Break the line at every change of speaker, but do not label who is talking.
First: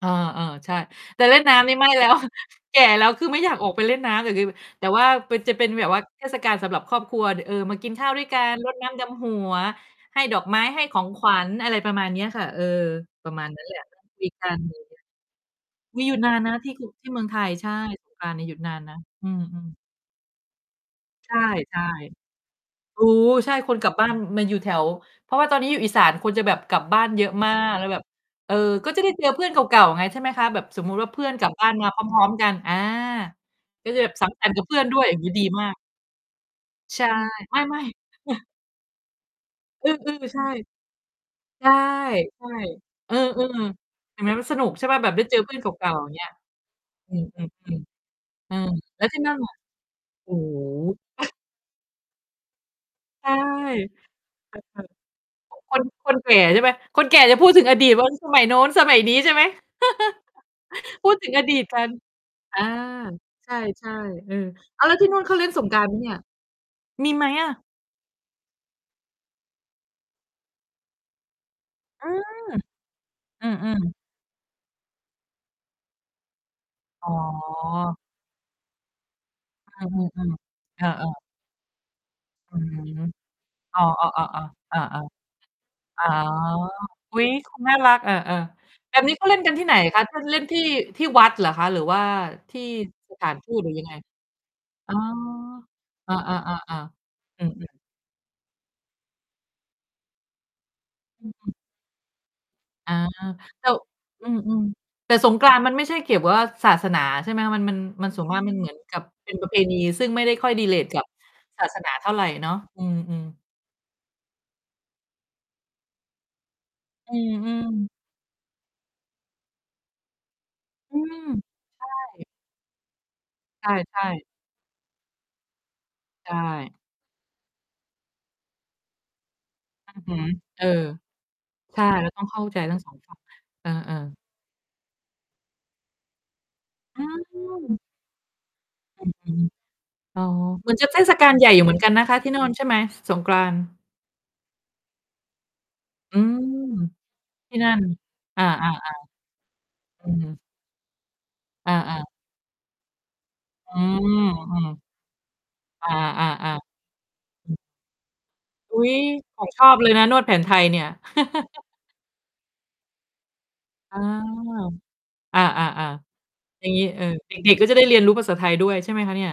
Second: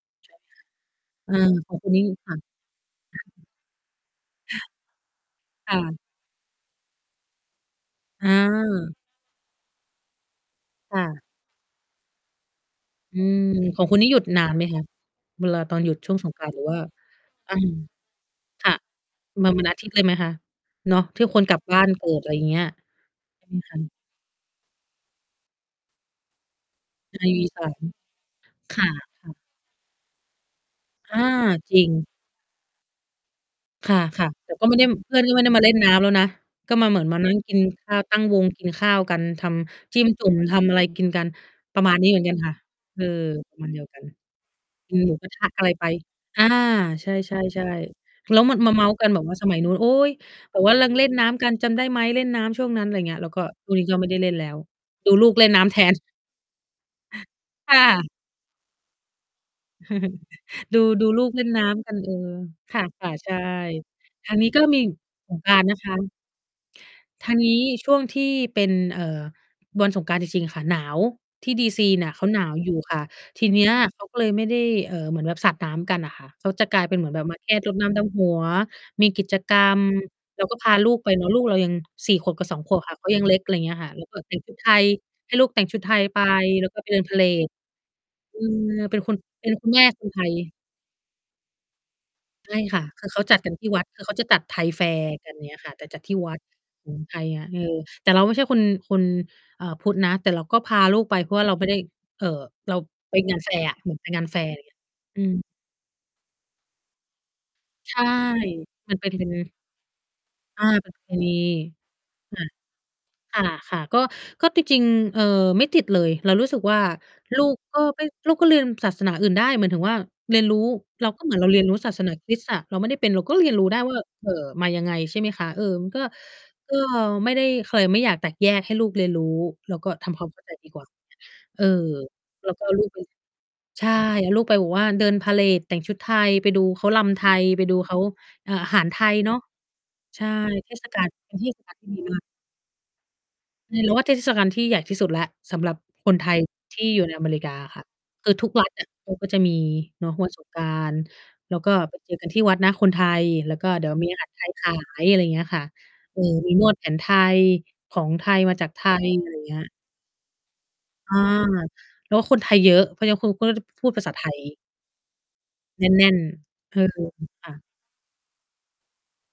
เออ
ใช่ค่ะ
ๆ ใช่ แต่
อื
เล่น
อ
น้ำ
ข
นี
อ
่
ง
ไ
ค
ม
ุ
่
ณนี
แล
่
้ว
ค่ะ
แก่แล้ว คือไม่อยากออกไปเล่นน้ำอย่างงี้ แต่ว่าเป็น จะเป็น
ค่
แบบว
ะ
่าเทศกาลสำหรับครอบครัว ด เออ มากินข้าวด้วยกัน รดน้
เออ
ำดำหัว ให้ดอกไม้ ให้ข
ค่
อง
ะ
ขวัญ อะไรประมาณเนี้ยค่ะ เออ
อื
ประ
ม
มาณ นั้นแหล
ข
ะ
องค
น
ุ
ั
ณ
่
น
ง
ี่หย
ค
ุ
ุ
ด
ย
น
ก
า
ั
น
น
ไหม
อื
คะ?
อฮึ
เวลาตอนหยุด
มี
ช
ห
่
ยุ
ว
ด
งส
นา
ง
น
กรา
น
นต
ะ
์ หรื
ท
อ
ี่
ว่า
คุ ที่เมืองไทย
อา
ใช่ สงกรานต์นี้หยุด
ค
น
่
า
ะ
นนะ อื
มาวัน
ม
อ
ๆ
าทิตย์เลยไหมคะ? เนาะ ทุ
ใ
ก
ช
คนกลับบ้
่
านเกิด อะไรอย่างเงี้ย
ๆ รู้
อื
ใช่
ม
ค
ค
น
่
กลั
ะ
บบ้านมาอยู่แถว เพราะว่าตอนนี้อยู่อีสาน คนจะแบบกลับบ้าน
ใช
เยอ
่
ะมา
ค่ะ
ก แล้วแบบ เออ
ค่
ก็จะได้เจอ
ะ ๆ
เพื่อนเก่า ๆ ไง ใช่ไหมคะ แบบสมมุติว่า
อ
เพ
า
ื่อนกลับบ้า
จ
น
ริ
มาพ
ง
ร้อม ๆ กัน อา
ค
ก็
่
จะแบบสั
ะ
ง ส
ๆ
ร
แต
รค
่
์ กั
ก
บ
็
เ
ไ
พ
ม่
ื่
ไ
อ
ด
น
้
ด้วย
เ
อ
พ
ย่
ื่
า
อ
ง
น
นี
ก
้
็ไม
ด
่
ี
ได้มา
มา
เล่
ก
นน้ำแล้วนะ ก็มาเหม
ใช
ือ
่
นมานั่งก
ไ
ิน
ม่
ข้าว
ๆ
ตั้งวงกินข้าวกัน ท
เออ
ำจิ้มจุ่
ๆ ใ
ม
ช่
ทำอะไรกินกัน
ใช่
ประมาณนี้เหมือนกันค่ะ เออ
ๆ เออ
ประมาณเ
ๆ
ดียวกัน
เห็นไหมมันสนุกใช่
ก
เป
ิ
ล่
น
า? แ
ห
บ
ม
บ
ู
ได้
กระ
เจ
ท
อ
ะ
เพื่อ
อ
น
ะ
เ
ไรไ
ก
ป
่า ๆ อย่างเงี้ย
อา ใช
อ
่
ือ ๆ
ๆ ๆ แล้ว
ๆ อ
มั
ื
น
ม
มาเมาท์
แล้
กั
ว
น
ท
แ
ี
บ
่
บ
นั
ว
่
่า
น
ส
ล่ะ?
มัยนู้น โอ๊ย
โอ้
แ
โ
บบว่าลัง เล่น
ฮ
น้ำกันจำได้ไหม? เล่นน้ำช่วงนั้น อะไรเงี้ย
ใช
แล้ว
่
ก็ อุ๊ย ก็ไม่
เ
ได้เล่นแล้ว ดูลูกเล่น
ออ
น้
ๆ
ำ
ค
แท
น
น
คน แก่ใช่ไหม? คนแก่จะพูดถึง
ค
อ
่
ดีตว่า
ะ
อ สมัยโน้น สมัยนี้ใช่ไหม?
ดู ด
พ
ู
ูด
ลู
ถึ
ก
ง
เ
อ
ล่น
ดี
น
ต
้
กั
ำก
น
ัน เออ
อา
ค่ะ ๆ ใช่
ใช่ ๆ เ
อ
อ
ั
อ
นนี้ก็มี
อ้าว แล้วที่นู่น
ส
เขา
ง
เล่
ก
น
รา
ส
นต
ง
์น
กร
ะ
า
ค
นต์ ไหมเนี่
ะ
ย มีไห
ท
ม
าง
อ
น
ะ?
ี้ช่วงที่เป็น เอ่อ วันสงกรานต์จริง ๆ ค่ะหนาว ที่ D.C. เ
อ
น
ื
ี่ยเข
ม
าหนาวอยู่ค่ะ ท
อ
ี
ื
เนี้ย
อ ๆ
เขาก็เลยไม่ได้ เอ่อ เหมือนแบบสาดน้ำกันน่ะค่ะ เขาจะกลายเป็นเ
อ
หม
๋
ือนแบบมาแค่รดน้
อ
ำดำหัว มีกิจกรร
อ
ม
า อือ
แล้วก็พา
ๆ เอ
ลูก
อ
ไป
ๆ
เนาะ ลูกเรายัง 4 ขวบกับ
อ
ส
ื้
อ
อ
ง ข
ฮ
วบ
ื
ค่ะ ก
อ
็ยังเล็ก อะไรเงี
เ
้
อ
ย
อ
ค่ะ แล้วก็แต่ง
ๆ
ชุด
ๆ
ไท
ๆ เออ
ย
ๆ
ให้ลูกแต่งชุดไท
อ
ย
๋อ
ไป แล้วก็ไปเดินพ
อ
า
ุ
เ
๊
หร
ย เ
ด
ขา น่ารัก อา
อือ
ๆ แ
เ
บ
ป็น
บ
ค
นี้
น
เขาเล่น
เป
ก
็
ั
น
นที
ค
่
ุ
ไ
ณ
หน
แม่
ค
ค
ะ?
น
เล
ไ
่
ท
น เ
ย
ล่นที่ ที่วัดเหรอคะ หรือว่า
ใช
ท
่
ี่
ค่ะ คือ
ส
เขา
ถา
จั
น
ด
ท
กั
ู
น
ต
ที
หร
่
ือ
ว
ย
ั
ั
ด
งไง?
คือเขาจะจัดไทยแฟ
อ๋อ
ร์กัน เงี้ยค่ะ แต่จัด
เอ
ท
อ
ี่วัด
ๆ
ของไทย
ๆ ๆ อ
ค
ื
่ะ นี่
อ ๆ
เรา แต่เราไม่ใช่คน คน เอ่อ พุทธนะ แต่เราก็พาลูกไป
อ
เ
ื
พ
อ
ราะว่
อ
า
ื
เรา
ม
ไม่ได้ เอ่อ เรา
อา
ไปงานแฟ
แ
ร
ต
์
่
อะ เหมือนไปงา
อื
นแฟร์ ไร
อ
เงี้ย
ๆ แต่
อื
ส
อ
งกรานต์มันไม่ใช่เกี่ยวว่าศาสนาใช่ไหมคะ? มัน มัน
ใช่
มัน ส่วนมากมันเหมือน
ม
ก
ั
ั
น
บ
เป็น เป็
เป็
น
นประเพณี ซึ่งไม่ได้ค่อย
อา ป
relate
ระ
ก
เพ
ับ
ณี
ศาสนาเท่าไร
ค่ะ
เนาะ อือ ๆ
ค่ะ ๆ ก็ ก็จริง ๆ เอ่อ ไม่ติดเลย เรารู้สึกว่า
อือ
ลู
อื
กก็
ม
ไม่ ลูกก็ลืมศาสนาอื่นได้ หมายถึงว่าเรียนรู้
อื
เรา ก็
ม
เหมือนเราเ
ใ
ร
ช
ียนรู้ศาสนาค
่
ริสต์อะ เราไม่ได้เป็นเราก็เรียนร
ใ
ู้ได้ว่
ช
า
่
เ
ๆ
อ่อ มายังไง ใช่ไหมคะ เอ่อ มันก็
ใช
ก
่
็ไม่ได้ ใครไม่อยากแตกแยกให้ลูกเรียนรู้ เราก็
อือ
ท
ฮึ
ำความเข้าใจ
เอ
ด
อ
ีกว่า เออ
ใช่เราต้องเข้า
แล้ว
ใจ
ก็เอ
ท
า
ั้ง
ลู
ส
ก
อ
ไ
ง
ป
ฝั่ง เออ
ใช่
ๆ
ให้ลูกไปแบบว่าเดินพาเหรด แต่งชุดไทย ไปดูเขา
อ
รำไทย ไปดู
ืม
เขา เอ่อ อาหารไท
อือ
ย
ฮ
เน
ึ
าะ ใ
อ
ช
๋อ
่
เหม
เท
ือนจ
ศ
ะเ
ก
ท
าล
ศก
เ
า
ป
ล
็น
ใ
เ
ห
ท
ญ่ อ
ศ
ยู่ เ
ก
หม
า
ื
ล
อน
ท
ก
ี
ั
่
น
ดี
นะค
ม
ะ
าก
ที่โน่น ใช่ไหม สงกรานต์?
เนี่ยเราว่า เทศกาลที่ใหญ่ที่สุดแล้ว สำหรับค
อ
น
ื
ไทย
ม
ที่อยู่ในอเมริก
ท
า
ี่น
อ
ั
ะ
่
ค่
น
ะ คือ
อ
ท
า
ุกรัฐอะเขาก็จะมี
ๆ ๆ อ
เน
ื
าะ วัน
ม
สงกรานต์ แล้วก
อ
็ไป
า ๆ
เจอกันที่วัดนะ คนไทย แล้วก็
อื
เดี๋ยวมีอาหา
อ
ร ไทย
อื
ข
อ
าย อะไรอย่างเงี้ยค่ะ
อา
เออ มีน
ๆ
วด
ๆ
แผนไทย
อืม
ของไทยมาจาก
อ
ไ
ุ
ท
๊ย
ย อะไร
ข
อย่
อ
าง
ง
เงี้
ช
ย
อบเลยนะ นวดแผนไทยเนี่ย
อา แล้วคนไทยเยอะ เขายังคงพูด พ พูด
อา
ภาษาไทย
อ
แ
า
น่น
ๆ ๆ อย่า
ๆ เ
ง
อ
ง
อ
ี้ เออ เ
ค
ด
่
็ก
ะ
ๆ ก็จะได้เรียนรู้ภาษาไทยด้วย ใช่ไหมคะเนี่ย?